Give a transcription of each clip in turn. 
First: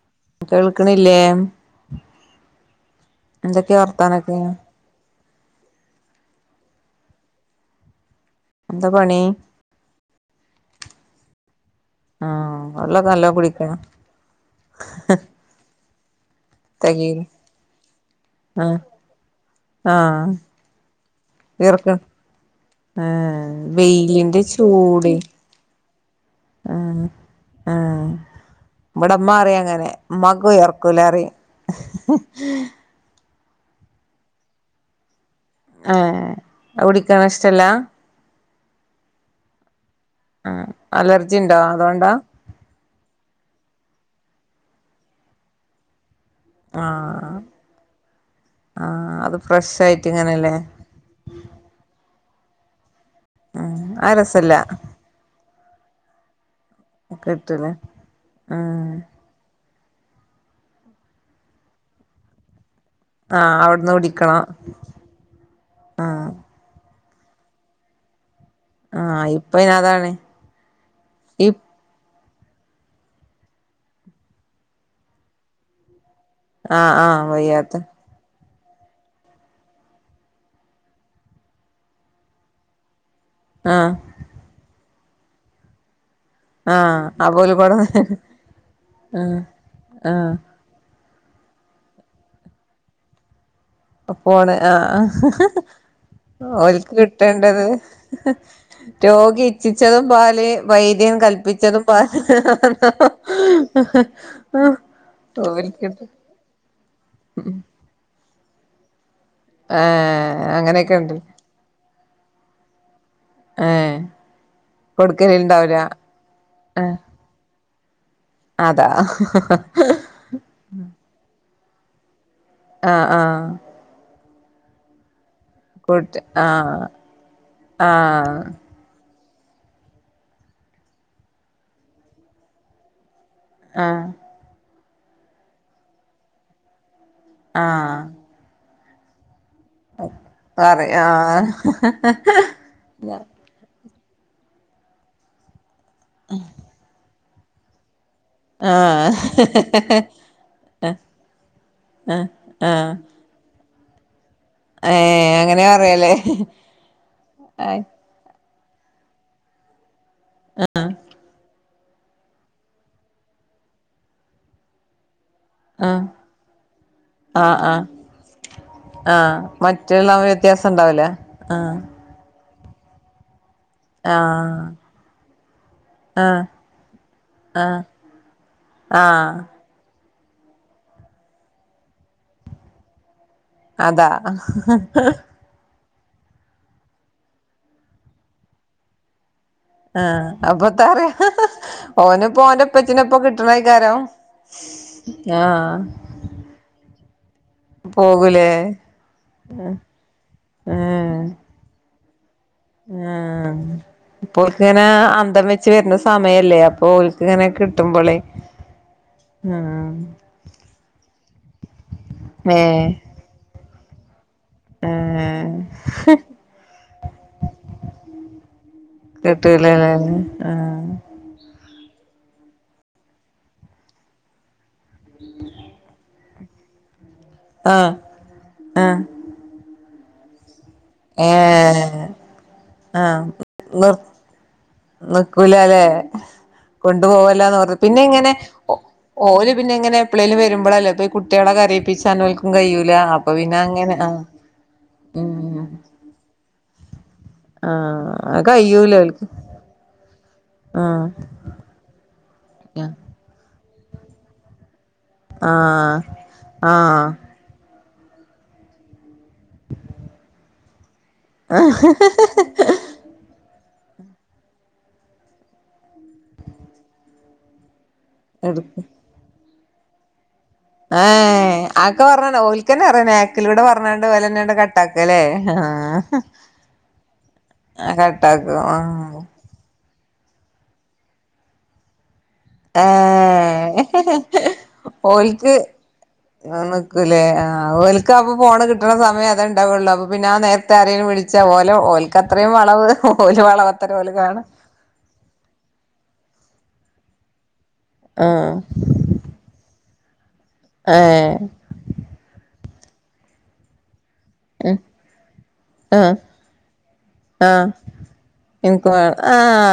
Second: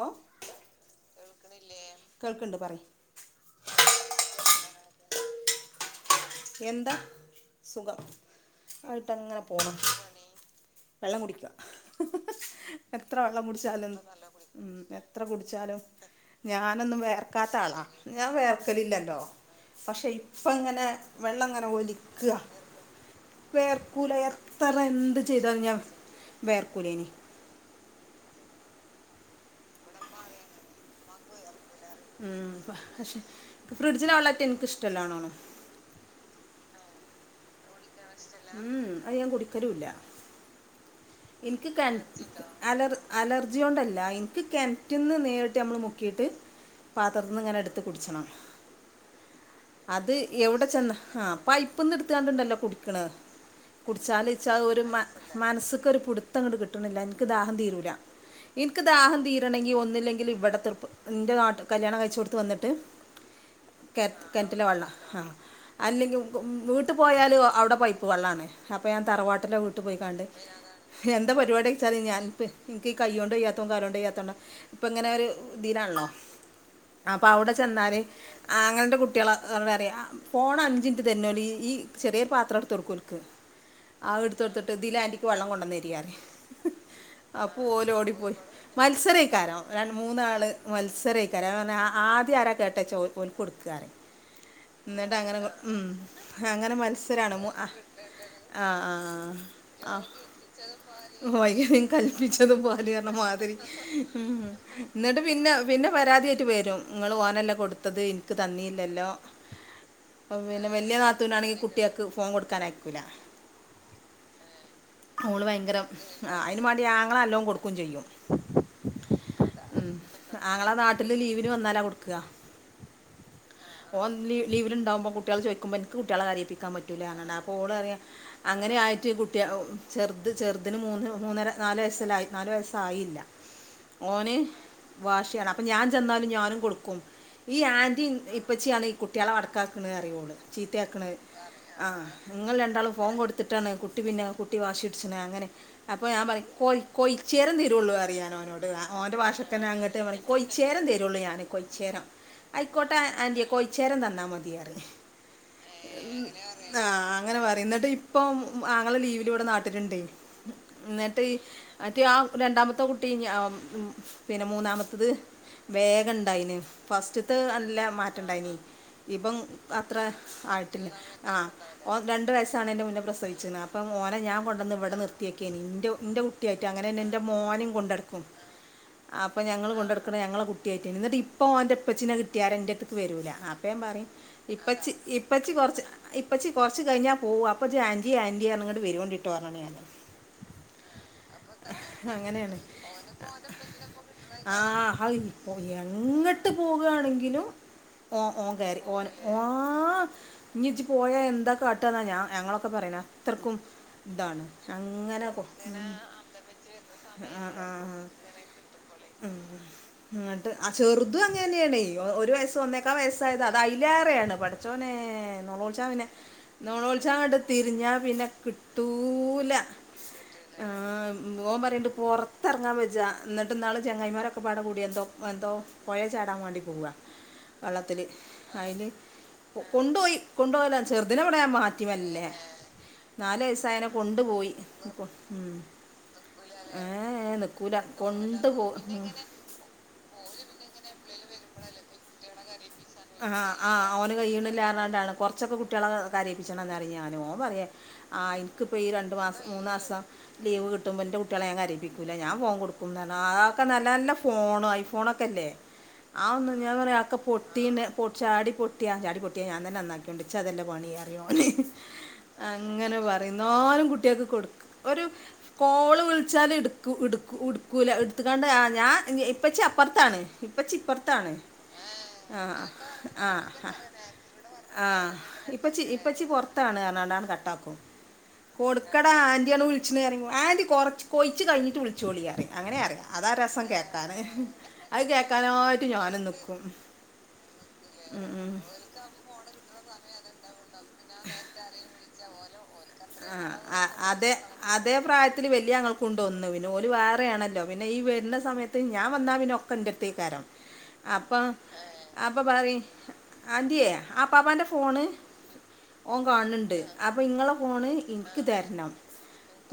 ഓ കേൾക്ക്ണില്ലേ കേൾക്കുന്നുണ്ട് പറയ് എന്തൊക്കെ വർത്താനൊക്കെ എന്താ സുഖം എന്താ ആയിട്ട് പണി അങ്ങനെ പോൺ വെള്ളം കുടിക്ക ആഹ് വെള്ളൊക്കെ എത്ര നല്ലോ വെള്ളം കുടിക്കണം കുടിച്ചാലും എത്ര കുടിച്ചാലും ഞാനൊന്നും തെകയൂല വേയർക്കാത്ത ആളാ ഞാൻ ആഹ് വേയർക്കലില്ലല്ലോ പക്ഷേ ആഹ് ഇപ്പ ഇങ്ങനെ വെള്ളം ഇങ്ങനെ വിയർക്ക ഒലിക്കാ ആഹ് വേയർക്കൂല എത്ര എന്ത് ചെയ്താലും ഞാ ഞാ ഏ ഏ ഇവടെ ഇമ്മ പറിം അങ്ങനെ ഇമ്മാക്ക് വിയർക്കൂല പറിം ഉം പക്ഷെ ഫ്രിഡ്ജ്ലെ വള്ളറ്റെ ഇൻക് ഇഷ്ടല്ലാണാനും ഏ അഹ് കുടിക്കാൻ ഇഷ്ടല്ല ഊ ഉം അയ് ഞാൻ കുടിക്കലും ഇല്ല ആ എനിക്ക് കൻ അലർ അലർജിയോണ്ടല്ല ഇൻക്ക് കെൻറ്റ്ന്ന് നേരിട്ട് നമ്മള് മുക്കീട്ട് ആഹ് പാത്രത്ത്ന്ന് ഇങ്ങനെ ഇട്ത്ത് കുടിച്ചണം ആഹ് അത് ഫ്രഷ് ആയിട്ട് അത് ഇങ്ങനെല്ലേ എവിടെ ചെന്ന ആ പൈപ്പന്ന് ഇട് ഇട്ത്ത് കാണ്ട് ഇണ്ടല്ലോ കുടിക്ക്ണ് ഉം അത് കുടിച്ചാൽ ഇച്ച് രസല്ല അഹ് ഒര് മ മനസ് ന്ക്ക് ഒരു പുട്ത്തങ്ങട്ട് കിട്ട് കിട്ട്ണ് ഇല്ല ഇൻക്ക് ദാഹം കിട്ടൂലേ തീരൂല ഇൻക്ക് ഉം ദാഹം തീരണങ്കി ഒന്നി വന്നില്ലെങ്കിൽ ഇവിടെ [unintelligible] ൻ്റെ നാട്ട് കല്യാണം കഴച്ച് കൊടുത്ത് വന്നിട്ട് ആഹ് അവിടുന്ന് കെ കുടിക്കണം കെണറ്റിലെ വെള്ള ആ അല്ലെങ്കിൽ ആഹ് മൂ പോയാല് അവിടെ പൈപ്പ് വെള്ളാണ് അപ്പൊ ഞാൻ ആഹ് ഇപ്പൊ തറവാട്ടിലെ അയിന് വീട്ടു അതാണ് പോയിക്കാണ്ട് എന്റ ഈ പരിപാടി വെച്ചാല് ഞാനിപ്പ് ഇനിക്ക് ഈ കയ്യ് കൊണ്ട് ചെയ്യാത്തോം കാല് കൊണ്ട് യ്യാത്തോണ്ട ഇപ്പ ഇങ്ങനെ ഒരു ഇതീലാണല്ലോ ആഹ് ആഹ് വയ്യാത്തെ ആങ്ങളിന്റെ കുട്ടികള വേറെ ആ പോണ അഞ്ചിന്റെ [unintelligible] ഈ ചെറിയൊരു പാത്രം എടുത്ത് കൊട്ക്കു ആഹ് [unintelligible] ആ എടുത്ത് കൊടുത്തിട്ട് ഇതിലാന്റി വെള്ളം കൊണ്ട് വന്ന് അരിയാറ് ആഹ് ആ അപ്പോല് കൊട പോലു ഓടിപ്പോയി മത്സരക്ക ആഹ് ആരോ രണ്ട ആഹ് മൂന്നാള് മത്സര [unintelligible] ആ ആദ്യം ആര കേട്ടേച്ചാ ഓർ ഓനിക്ക് കൊടുക്ക് അപ്പോണ് ആഹ ഉം. അങ്ങനെ ഓൾക്ക് മത്സരമാണ് മൂ കിട്ടേണ്ടത് ആ രോഗി ഇച്ചിച്ചതും പാല് വൈദ്യൻ [unintelligible] വൈ കൽപ്പിച്ചതും പാല് കല്പ്പിച്ചതും പാല് പറഞ്ഞ മാതിരി ഉം എന്നിട്ട് പിന്നെ പിന്നെ ഓൽക്കിട്ട് പരാതിയായിട്ട് വരും നിങ്ങള് ഓനല്ലേ കൊടുത്തത് എനിക്ക് തന്നില്ലല്ലോ ഏഹ് പിന്നെ അങ്ങനെയൊക്കെ വല്യ ഉണ്ട് നാത്തൂനാണെങ്കി കുട്ടികക്ക് ഫോൺ കൊടുക്കാൻ ആരിക്കൂല്ല ഏഹ് മോള് കൊടുക്കലുണ്ടാവൂല ഭയങ്കരം അയിനും വേണ്ടി ഏഹ് ആങ്ങള അല്ലോം കൊടു ക്കും ചെയ്യും അതാ ഉം. ആങ്ങള [inaudible] വന്നാലാ കൊടുക്ക ആ ആ ലീവിന് ണ്ടാവുമ്പോ കൊ കുട്ടികള് ചോദിക്കുമ്പോ എനിക്ക് കുട്ടികളെ ആഹ് കരയിപ്പിക്കാൻപ്പറ്റൂല്ല അങ്ങനെ അപ്പോള് ഓൾ പറയ്‌യാ ആഹ് അങ്ങനെ ആയിട്ട് [unintelligible] ചെറുത് ചെറുതിന് മൂന്ന് മൂന്നര നാല് വയസ്സാ ലായി നാലല് വയസ്സായില്ല ആഹ് ഓന് വാഷിയാണ് അപ്പൊ ഞാൻ ചെന്നാലും ഞാനും കൊടുക്കും ഈ ആഹ് ആന്റി ഇപ്പചിയാണ് കുട്ടികള വ ത്താക്കണത് അറിയോള്ളൂ പറയും ചീത്തയാക്കണത് ആഹ് ആ ആഹ് നിങ്ങൾ രണ്ടാളും ഫോ കൊടുത്തിട്ടാണ് കു പിന്നെ കൂ ട്ടി വാഷി്ട്ച്ച്ന് അങ്ങനെ അപ്പോ ഞാൻ പറയും കോയീ കോയീ ചേർ തീരുവള്ളൂറിയാം ഓനോട്‌ ആ ഓന്റെ ഭാഷക്കന്നെ അങ്ങട്ട് ഞാൻ പറയും കൊയ്ച്ചേരം തരുള്ളു ഞാൻ കൊയ്ച്ചേരം ആഹ് ആഹ് ആയിക്കോട്ടെ ആന്റിയെ കൊയ് ചേരം തന്ന മ ഏഹ് അങ്ങനെ പറയല്ലേ ആ അങ്ങനെ പറയും ആഹ് ന്നിട്ട് ഇപ്പം. ആങ്ങള ലീവ്. ഇവിടെ നാട്ടില്ണ്ട്. ന്ന്ട്ട്. മറ്റേ ആ രണ്ടാമത്തെ കുട്ടി ഞ മ് പിന്നെ മൂന്നാമത്തത്. വേഗ ണ്ടായിന് ഫസ്റ്റത്തെ ആഹ് നല്ല ആഹ് മാറ്റണ്ടായിന് ആഹ് ഇപ്പം അത്ര മറ്റുള്ള വ്യത്യാസം ആയിട്ടില്ല ഉണ്ടാവൂലേ ആ ആഹ് ഓൻ രണ്ട് വയ ആവ്ണേൻ്റെ പ്രസവിച്ച്ണ് അപ്പം. ഓനെ ഞാൻ ആഹ് കൊണ്ടന്ന് വ്ടെ നിർ ത്യെക്കേനി ഉം ന്റെ ആഹ് കുട്ടിയായിട്ട് അങ്ങനെന്നെ ന്റെ മോനിം ആഹ് കൊണ്ട് നട്ക്കും ആഹ് അപ്പൊ ഞങ്ങൾ കൊണ്ട ട്ക്കും. ക്ക്ണ് ഞങ്ങളെ കുട്ടിയായിട്ട് ഏനി ന്ന്ട്ട് പ്പം ഓന്റെ പ്പച്ചിനെ കിട്ടിയാരെ ന്റെട്ത്ത്ക്ക് വെരൂല. അപ്പം ഞാൻ പറയും അതാ ഇപ്പച്ചി ഇപ്പച്ചി കൊറ്ച്ച്. ഇപ്പച്ചി കൊറച്ച് കഴിഞ്ഞാ പോവും അപ്പൊ ജി ആന്റി ആൻ്റി റഞ്ഞ് ങ്ങട്ട്. വരുവോണ്ടി. ട്ടോ റഞ്ഞിണ് ആഹ് അപ്പത്താ പറയാ ഞാൻ ഓനിപ്പോ അങ്ങനെയാണ് ഓന്റെ ഉപ്പച്ചിനെപ്പൊ കിട്ടണേക്കാരം ആ അഹ് ആഹ് എങ്ങട്ട് പോകാണെങ്കിലും ഓ ഓൻ പോകൂലേ കേറി ഓൻ ഓ ഞ്ഞി ജ് പോയ ഏഹ് എന്താ കാട്ടന്നാ ഞാ ഞങ്ങളൊക്കെ പറയ്ണെ ആഹ് അത്രക്കും. ഇതാണ് ഇപ്പോൽക്കിങ്ങനെ അങ്ങനെ അന്തം വെച്ച് വരുന്ന സമയല്ലേ അപ്പൊ ഓൽക്ക് ഇങ്ങനെ കിട്ടുമ്പളേ ആഹ് [unintelligible] ചെറുതും അങ്ങന്നെയാണെ ഒരു വയസ്സ് ഏഹ് ഒന്നേക്കാ വയസ്സായത് അത തിലേറെയാണ്. പടച്ചോനെ ഏഹ് നോളോൾച പിന്നെ നോളോൾചാങ്ങട്ട് തിരിഞ്ഞാ പിന്നെ കിട്ട് കിട്ടൂലലെ ആ. പൊറത്തറങ്ങാൻ വെജ്ജ എന്നിട്ട്ന്നാള് ചങ്ങായിമാരൊക്കെ പാട കൂടി എന്തോ എന്തോ പൊഴേ ചാടാൻ മാണ്ടി പോകാ പോവുക ആഹ് വള്ളത്തില് അയ്ല് ആഹ് കൊണ്ടോയി കൊണ്ടോവല്ല ചെറുതിനെ വടെ ഏഹ് മാറ്റിമല്ലേ ആഹ് നിർ കൊ- നിക്കൂല ഉം. അല്ലെ ഏ കൊണ്ടു പോോവല്ലന്ന് നിൽക്കൂല പിന്നെ ങ്ങനെ കൊണ്ടുപോ ഉം. ഓല് പിന്നെ ങ്ങനെ എപ്പളേലും വരുമ്പളല്ലേ ഇപ്പ ഈ കുട്ട്യാളെ കറിയിപ്പിച്ച ക്കും കയോ ആ ആ ഓന് കൈയ്യിണില്ലാണ്ടാണ് കൊറച്ചൊക്കെ ഉം കുട്ടികളെ കരയിപ്പിച്ചണ [unintelligible] ഓ പറയ ആഹ് ആ അത് എനിക്കിപ്പോം ഈ കയ്യൂല രണ്ട് ഓൽക്ക് മാസം മൂന്നാസം ലീവ് കിട്ടുമ്പോ എ്ന്റെ ആഹ് കുട്ടികളെ ഞങ്ങ കരയിപ്പിക്കൂല ഞാൻ ഫോൺ കൊടുക്കും ആ ഒക്കെ നല്ല നല്ല ഫോൺ ആയി ഫോണൊക്കല്ലേ ആഹ് ആ ഒന്നും ഞാൻ പറ ആഹ് ആക്കെ പൊ പിന്ന പൊ ചാടി പൊട്ടാ ചാടി പൊട്ടിയ ഞാൻ തന്നെന്നാക്കിയൊണ്ട് ഇച്ച അ തല്ലേ പണി അങ്ങനെ പറിം ന്നാലും കുട്ടികക്ക് കൊടുക്ക ഒരു കോള് വിളിച്ചാല് ഇടുക്ക ഇടുക്കു ഇടക് ല എടുത്തകാണ്ട് ഞാ പച്ചേ അപ്പർത്താണ് ആ ആക്കെ പറഞ്ഞ ഓൽക്കന്നെ അറിയ ആ നാക് ലൂടെ ആ പറഞ്ഞാണ്ട് ഓലെന്നെ ആട്ട് ആ കട്ടാക്കല്ലേ ആ ഇപ്പച്ചി ഇപ്പച്ചി പുറത്താണ് പറഞ്ഞാണ്ടാണ് കട്ടാക്കും ആ കട്ടാക്ക ആ ച്ചുണേഅറിയുമ്പും ആന്റി കുറച്ച് കോയി കഴിഞ്ഞട്ട് വിളിച്ചോളിയാ അങ്ങനെ അറിയാം അതാ രസം കേക്കാന് ഏഹ് അത് ഓൽക്ക് കേക്കാനായിട്ട് ഞാനും നിക്കും നിക്കൂലേ ഓൽക്ക് അപ്പൊ ഫോണ് കിട്ടണ സമയ അതെണ്ടാവുള്ളു അപ്പൊ പിന്ന ആ നേർ വിളിച്ച ഒലെ ഓൽക്കത്ത അത്രയും വളവ് ഓല് ആ വളവത്തരം ഓല് അതെ കാണും അതേ പ്രായത്തില് വലിയ ങ്ങൾക്ക് കൊണ്ട് ഒന്ന് ഓല് വേറെയാണല്ലോ പിന്നെ ഈ വരുന്ന ആഹ് സമയത്ത് ഞാൻ വന്നാ പിന്നെ ഒ കണ്ടെത്തെ യ്ക്കാരം അപ്പ ഏഹ് അപ്പൊ പറി ആതിയേ ആപാപ്പാന്റെ ഫോണ് ഓൻ ആഹ് കാണുന്നുണ്ട് അപ്പം ഇങ്ങള ആഹ് ൾ ഇന്ക്ക് തരണം എനിക്ക് വേണം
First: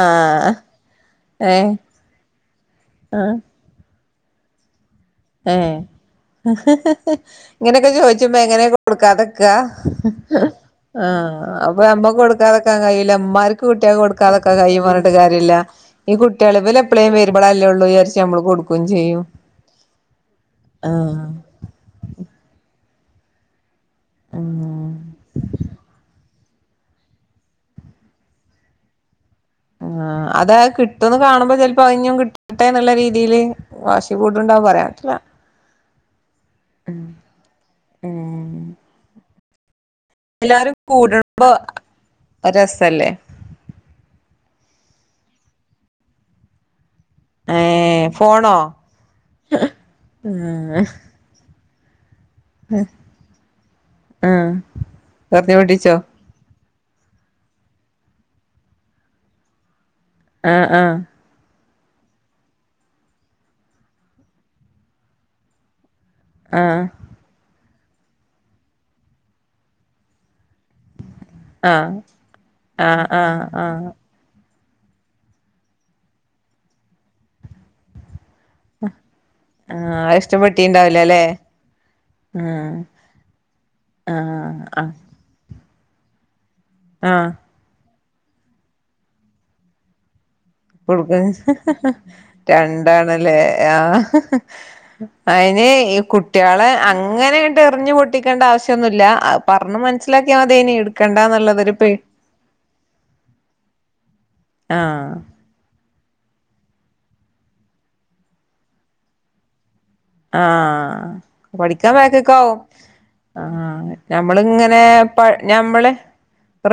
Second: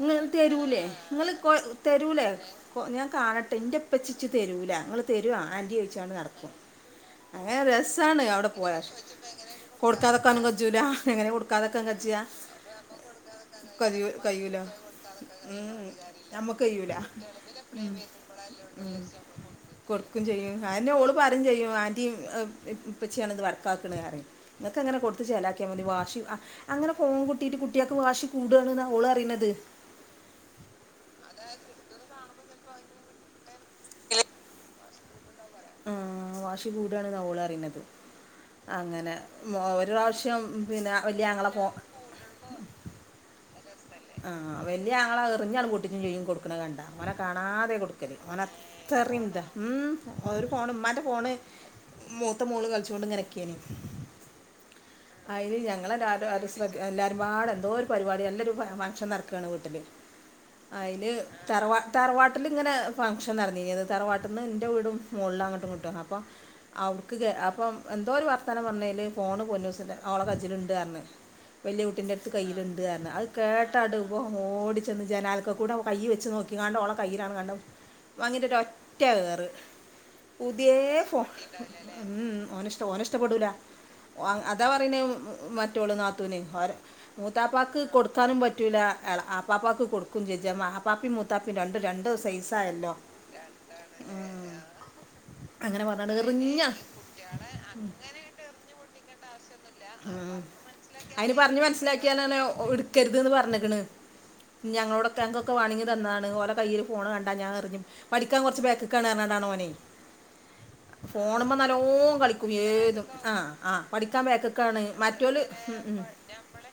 ഇങ്ങൾ തരൂലെ ഇങ്ങൾ കൊയ് ഏഹ് തരൂലെ ഞാകാണട്ടെ ഇൻ്റെ പ്പച്ചിച്ച് തരൂല ങ്ങൾ ഏ ഹ് ഹ് ഹ് അങ്ങനെ ഇങ്ങനെയൊക്കെ രസമാണ് ചോദിചുമ്പോ അവിടെ എങ്ങനെ പോയാൽ കൊടുക്കാതെക്കാ കൊടുക്കാതൊക്കെ കജ്ജൂല ആ എങ്ങനെ അപ്പൊ കൊടുക്കാതൊക്കെ നമ്മക്ക് കജ്ജുക കൊടുക്കാതക്കാൻ കയ്യി ല്ല മ്മാർക്ക് കയ്യൂ കുട്ടിയാക്ക്കൊടുക്കാതൊക്കാന് കഴിയൂല കയ്യും പറഞ്ഞട്ട് കാര്യല്ല ഈ കുട്ട്യാള് നമുക്ക് ഇവല് കഴിയൂല എപ്പളേലും വരുമ്പോളല്ലേള്ളൂ വിചാരിച് നമ്മള് കൊടുക്കും ചെയ്യും കൊടുക്കും ചെയ്യും അഎന്നെ ഓള് ആഹ് പറയും ചെയ്യും ആൻ്റി പച്ചിയാണത് വ ക്ക്‌ണേ റെയും നിങ്ങൾക്ക ഉം അങ്ങനെ കൊടുത്ത് ചെലക്കിയാമതി വാഷി അങ്ങനെഫോൺ കുട്ടിട്ട് കു കുട്ടിയാക്ക് വാശികൂടാണ് ന്ന ഓൾ പറയ്ണദ് ആ അത് കിട്ടുന്ന്കാണുമ്പോ ചിലപ്പോ ത്ഞ്ഞുംകിട്ടട്ടെന്നുള്ള രീതിയില് വാഷി കൂട്ണ്ടാവും പറയാ ആ വാശി കൂടാണ്ന്ന ഓളറിണത് ഉം അങ്ങനെ [unintelligible] എല്ലാരും പിന്നെ വലിയ കൂടുമ്പോ ഞങ്ങളെ ഫോൺ രസല്ലേ ആ വല്യ ആങ്ങള എറിഞ്ഞാണ് പൊട്ടിച്ചുംചെയ്യും കൊടുക്കണകണ്ടാ ഓനെ ഏ കാണാതെകൊടുക്കല് ഫോണോ ഓനത്രയും ഇതാ ഉം ഒരു ഫോണ് ഉം മ്മാൻ്റെ ഫോണ് മൂത്ത മോള് കളിച്ചോണ്ട്ങ്ങനെ നിക്കേന്ന് ഉം അയിൽ പറഞ്ഞു പിടിച്ചോ ഞങ്ങളെല്ലാരു എല്ലാരുംപാടെ എന്തോരു പരിപാടി നല്ലൊരു ഫ ഫംഗ്ഷൻ നടക്കാണ് വീട്ടില് ആ ആ അയില് തറവാ തറവാട്ടിലിങ്ങനെ ഫങ്ഷൻനടന്നീനൃത് തറവാട്ടിന്ന് ൻ്റെവീടും മുകളിലങ്ങട്ടും ഇങ്ങട്ടും അ അപ്പം ആ അവക്ക് അപ്പം എന്തോരു വർത്തനം പാഞ്ഞേല് ഫോണ് പോന്നുസ് ഓളെ കജില്ണ്ട് ണ്ട്‌ പർഞ്ഞ് ആ വലിയകുട്ടിന്റെടുത്ത് കയ്യില്ണ്ട് ആ പറഞ്ഞ് ആ അത് ആ കേട്ടാ വൻ ഓടി ജനാലക്ക കൂടെ ഓൻ കൈവെച്ച് നോക്കിങ്ങാണ്ട് ഓളെകയ്യിലാണ് കണ്ട വാങ്ങിട്ടോരറ്റെറ് ആ പുതിയെ ഇഷ്ടപ്പെട്ടിണ്ടാവില്ല ഫോ ല്ലേ ഉം ഓന് ഇഷ് ഓന് ഇഷ്ടപ്പെടൂല ആ ഓ അതാ ആ പറയണേ മ റ്റോൾ നാത്തൂന് ആ മൂതാപാക്ക് കൊടു ടുക്കാനും പറ്റൂല്ല എള ആപ്പാപ്പാക്ക് കൊട് [unintelligible] സൈസായല്ലോ രണ്ടാണല്ലേ ആ അയിന് അങ്ങനെ പറഞ്ഞാണ് എറിഞ്ഞ കുട്ടികളെ അങ്ങനെണ്ട് എറിഞ്ഞു പൊട്ടിക്കേണ്ട ആവശ്യന്നുല്ല ല്ല അത് പറഞ്ഞു മനസ്സിലാക്കിയാ അതേനി അതിന് പറഞ്ഞ് ഇട്ക്കണ്ടന്നുള്ളതൊരു പേ മനസ്സിലാക്കിയാലാണ് ഞങ്ങളോടാക്കെ ആ അങ്ങക്കെ വാണെ ന്നാണ് ഓലെ കയ്യില് ഫോണ് കണ്ട ഞാനെറിഞ്ഞ് പഠിക്കാൻ കുറച്ച് ബേക്ക്ക്കാണർഞ്ഞാണ്ടാണോനെ ആ പഠിക്കാൻ കളിക്കും വക്ക്ക്കാകും ഏതും ആ പഠിക്കാൻ ഞമ്മളിങ്ങനെ ബാക്കിക്കാണ് പ മറ്റോല് ഉം, ഞമ്മള് ഉം,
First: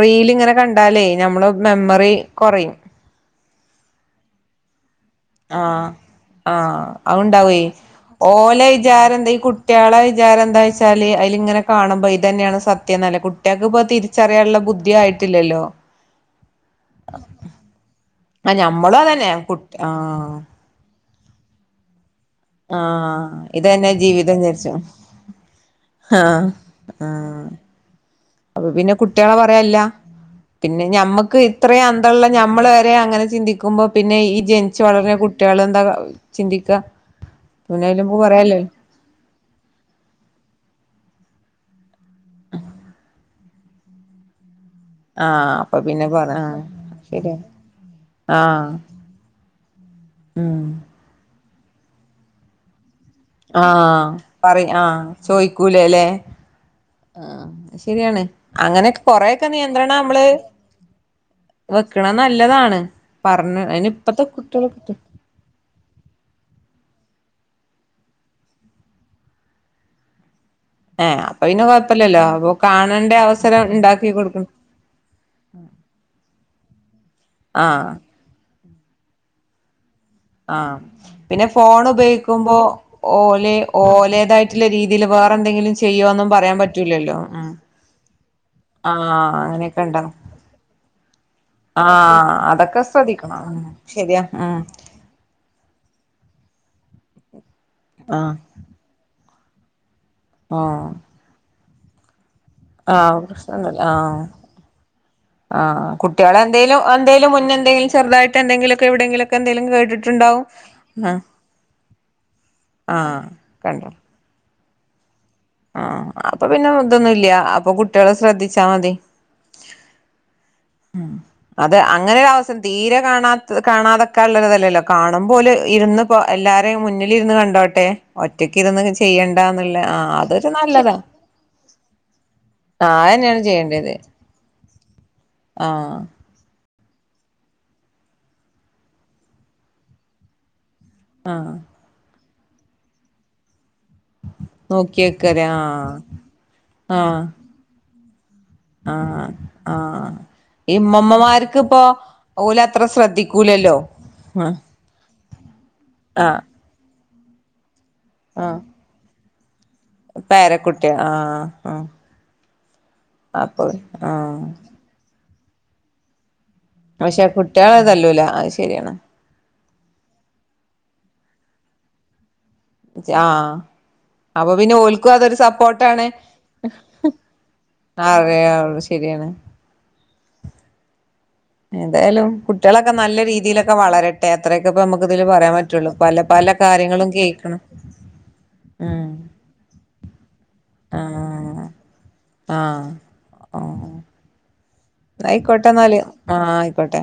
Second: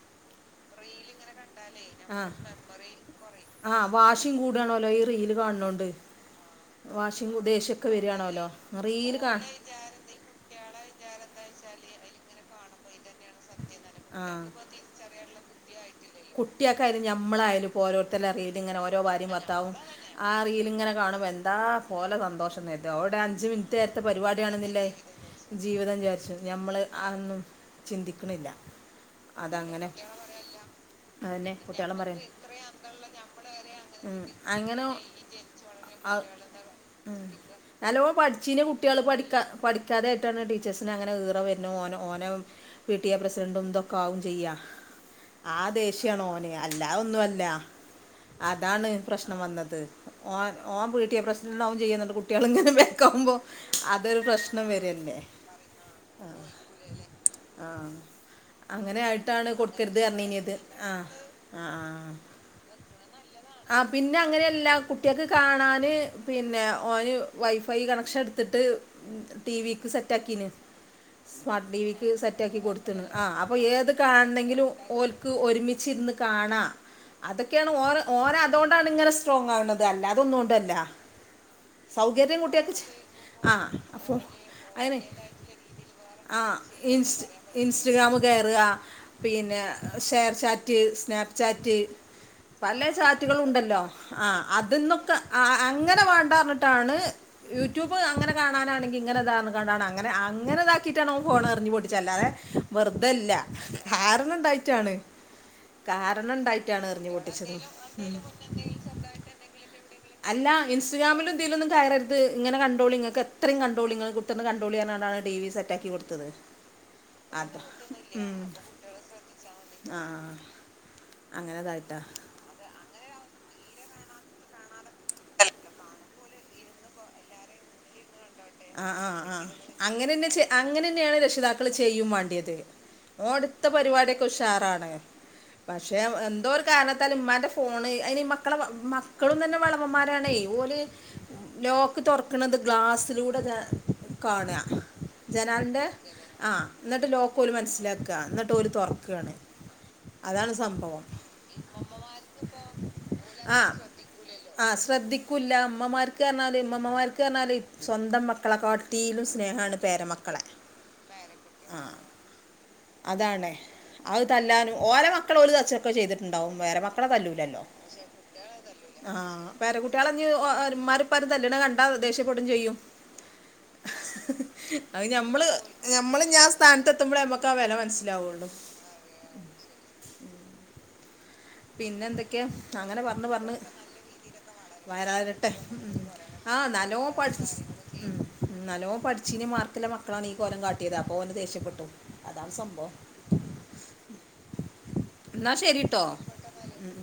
റീലീങ്ങനെ കണ്ടാലേ എയ് നമ്മള മെമ്മറി കുറയും ആഹ് വാഷിും കൂടാണല്ലോ ആഹ ആഹ വാശിയും കൂ അത്ണ്ടാവേ ദേഷ്യമൊക്കെ വരികയാണോലോ ഓല വിചാരം റീല് എന്താ കാ ഈ കുട്ടികളെ വിചാരം എന്താ വച്ചാല് അതിൽ ഇങ്ങനെ കാണുമ്പോ ഇത്തന്നെയാണ് അത്യം നല്ല കുട്ടികൾക്ക്ിപ്പോൊ തിരിച്ചറിയാനുള്ള ബുദ്ധി ആയിട്ടില്ലല്ലോ കുട്ടിയക്കൊയാലും ഞമ്മളായാലും പോരോ ല്ല റല ആഹ് ഇങ്ങന ഓരോ ഞമ്മളും അതന്നെ കാര്യം കുട്ട് ഭർത്താവും ആ ആഹ് റീല ഇങ്ങനെ കാണ്പ എന്താ പോല ന്തോഷ നേരുന്നു അവിടെ ആഹ് അഞ്ച് മിനിറ്റ് ഇതന്നെ നേരത്തെ ജീവിതം വിചാരിച്ചും പരിപാടിയാണെന്നില്ലേ ജീവിതം വിചാരിച്ചു ആഹ് നഞമ്മൾ അതൊന്നും ആഹ് ചിന്തിക്കു- അപ്പൊ പിന്നെ കുട്ടികളെ പറയാല്ല പിന്നെ ന- നമ്മുക്ക് അതന്നെ ഇത്രയും കുട്ടികളും പറയും അന്ന്തമുള്ള നമ്മള് വരെ അങ്ങനെ ചിന്തിക്കുമ്പോ പിന്നെ ഈ ജനിിച്ചു അങ്ങനെ വളർഞ്ഞ കുട്ടികൾ എന്താ ചിന്തിക്കാ ഉം. നല്ലോണം പിന്നെഅയ്ലൊന്നും പഠിച്ചീന പറയാല്ലല്ലോ കുട്ടികൾ പഠിക്കാ [unintelligible] ഓ ഓന പി ടി എ പ്രസിഡന്റുംതൊക്കെ ആകും ചെയ്യ ആഹ അപ്പൊ പിന്നെ ശാണ് പറ ആഹ് ഓൻഅല്ലാതെ ശരിയാ ഒന്നുമല്ല ആഹ് അതാണ് പ്രശ്നം വന്നത് ഓ ഉം ഓൻ പി ടി എ പ്രസിഡ ന്നാവും ചെയ്യ ന്നട്ട് കുട്ടികള ഇങ്ങനെ ആഹ പറി ആഹ ചോയ്ക്കൂലേ അല്ലേ ആ ശരിയാണ് അങ്ങനെ അങ്ങനെയൊക്കെ കൊറെൊക്കെ ആയിട്ടാണ് നിയന്ത്രണം കൊടുക്കരുത് നമ്മള് പറഞ്ഞിനിയത് ആ ആ വെക്കണ ആ നല്ലതാണ് പറ ആ പിന്നെ അങ്ങനെയ എല്ല കുട്ടിയക്ക്െ കാണാന് പിന്നെ ഓന് വൈഫൈ കണക്ഷൻ എടുത്തിട്ട് ടി വിക്ക് സെറ്റാക്കീന് ഏഹ് അപ്പൊ പിന്നെ സ്മാർട്ട് ടിവിക്ക് കൊഴപ്പില്ലല്ലോ സെറ്റ അപ്പൊ ആക്കി കൊടുത്ത കാണേണ്ട ആ അപ്പൊ അവസരം ഏത് ഇണ്ടാക്കി കൊടുക്കണം കാണെങ്കിലും ഓക്ക് ഒരുമിച്ചി ഇരുന്ന് കാണാം അതൊക്കെയാണ് ഓരോ അതുകൊാണ് ഇങ്ങനെ സ്ട്രോങ് ആകുന്നത് ആ പിന്നെ ഫോൺ സൗകര്യം ഉപയോഗിക്കുമ്പോ കുട്ടികൾക്ക് ചെ- ഓലെ ആ അപ്പോൾ ഓലേതായിട്ടുള്ള രീതിൽ അങ്ങനെ വേറെ എന്തെങ്കിലും ചെയ്യോന്നും പറയാൻ പറ്റൂലല്ലോ ഉ കേറുക പിന്നെ ഷെയർചാറ്റ് സ്നാപ്ചാറ്റ് ആഹ് പല അതൊക്കെ ചാറ്റുകളൾ ശ്രദ്ധിക്കണം ഉം ഉണ്ടല്ലോ ശരിയാ ആ ഉം അതിന്നൊക്കെ അങ്ങനെ പറഞ്ഞിട്ടാണ് യൂട്യൂബ് അങ്ങനെ ആഹ് കാണാനാണെങ്കിൽ ഇങ്ങെനെതാണ് [unintelligible] അങ്ങെ ആഹ് അങ്ങനെതാക്കിയിട്ടാണ് ഓൻ ഫോൺറിഞ്ഞു പൊട്ടി ചല്ലാതെ ആഹ് വെറുതല്ല പ്രശ്നണ്ടല്ലോ ആഹ് കാരണം ഇണ്ടായിട്ടാണ് ആഹ് കാരണം കുട്ടികളെ എന്തേലും ഇണ്ടായിട്ടാണ് എറിഞ്ഞു എന്തേലും മുന്നേ എന്തെങ്കിലും ചെറുതായിട്ട് എന്തെങ്കിലുമൊക്കെ എവിടെയെങ്കിലുമൊക്കെ എന്തെലും കേട്ടിട്ടുണ്ടാവും അല്ല ആഹ് ഇൻസ്റ്റഗ്രാമിലുതിലൊന്നും കയറര്ത് ങ്ങനെ ആഹ് കണ്ടോളിങ്ങക്കെത്രിം കണ്ടോളി ങ്ങള് കുത്തർന്ന് ക [unintelligible] ആ അപ്പൊ പിന്നെ തൊന്നും ഇല്ല്യ അതെ അപ്പൊ കുട്ട്യേളെ ഉം ശ്രദ്ധിച്ചാ മതി ആ ഉം അതെ അങ്ങനെതായിട്ടാ അങ്ങനെരവസം തീരെ കാണാ ത് കാണാതെക്കാൻള്ളത്‌തല്ലല്ലോ കാണുമ്പോല് എന്നുപ്പോ എല്ലാരെയും മുന്നിലിരുന്ന് കണ്ടോട്ടെ ഒറ്റക്ക് ആ ഇരുന്ന് ആ ആ ചെയ്യണ്ടന്നുള്ള ആ അങ്ങനെന്നെ ചെ അതൊരു നല്ലതാ അങ്ങനെന്നെയാണ് രഷിതാക്കള് ചെയ്യും വാണ്ടിയത് ആ അതന്നെയാണ് ഓട്ത്ത ചെയ്യേണ്ടത് പരിപാടിയൊക്കെ ഉഷാറാണ് പഷെ ആഹ് എന്തോര് കാരണത്താല് ഇമ്മാന്റെ ഫോണ് അയ്നി മക്കളെ മക്കളും തന്നെ വെളവൻമാരാണേ ഓല് ആഹ് ലോക്ക് തൊർ ക്ക്ന്നത് ഗ്ലാസ് ലൂടെ ദാ കാണ നോക്കിയക്കര ജനാൽൻ്റെ ആഹ് ആ ന്നട്ട് ലോക്കോല് മനസ്സ്ലാക് ത ന്നട്ട് ആ ആ ഈ സംഭവം ഇമ്മമ്മമാര്ക്ക്പ്പൊ ഓലത്ര ആ ശ്രദ്ധിക്കൂലല്ലോ ഉം ആ ആ ക്റ്ഞ്ഞാല് സ്വന്തം മക്കളെ കാട്ടീലും സ് സ്നേഹാണ് പേരക്കുട്ടിയെ ആ ആ അതാണ് അത് തല്ലാനും ഓരെ മ കളോല് തച്ചൊക്കെ ചെയ്തിട്ട് ണ്ടാവും പേരമക്കളെ പക്ഷെ തല്ലൂല്ലല്ലോ കുട്ടികളെ തല്ലൂല അത് ശരിയാണ് അ. ഹാ പേരകുട്ട്യാളെഞ്ഞ് ഒ ഒ ര്മ്മാരും പ്പാരും തല്ല്ണ കണ്ട ദേശ്യം പെടുംചെയ്യും ആഹ് അപ്പൊ പിന്നെ ഓൽക്കും അതൊരു അയ്ഞമ്മള് ഞമ്മള്ഞ്ഞാ സ്താൻതെത്തുമ്പളേ മ്മ ആതേ അത് ശരിയാണ് പിന്നെ ഏന്തായാലും എന്തൊക്കെയാ കുട്ട്യോളക്കെ അങ്ങനെ നല്ല പറഞ്ഞ് പറഞ്ഞ് രീതിയിലൊക്കെ വളരട്ടെ അത്രയൊക്കെ ഇപ്പ നമ്മക്കുതില് വരാറട്ടെ പറയാൻ ഉം. പറ്റുള്ളൂ പല പല ആ നല്ലോ കാര്യങ്ങളും പഠി കേക്കണം ഉം. നല്ലോ ഉം പഠിച്ചിന് [unintelligible] കോലം കാട്ടീതാ അപ്പൊ ഓന് ആഹ് ദേഷ്യപ്പെട്ടു അതാണ് ആഹ് സംഭവം ഓഹ് ന്നാ ശരിട്ടോ ആഹ ആയിക്കോട്ടെ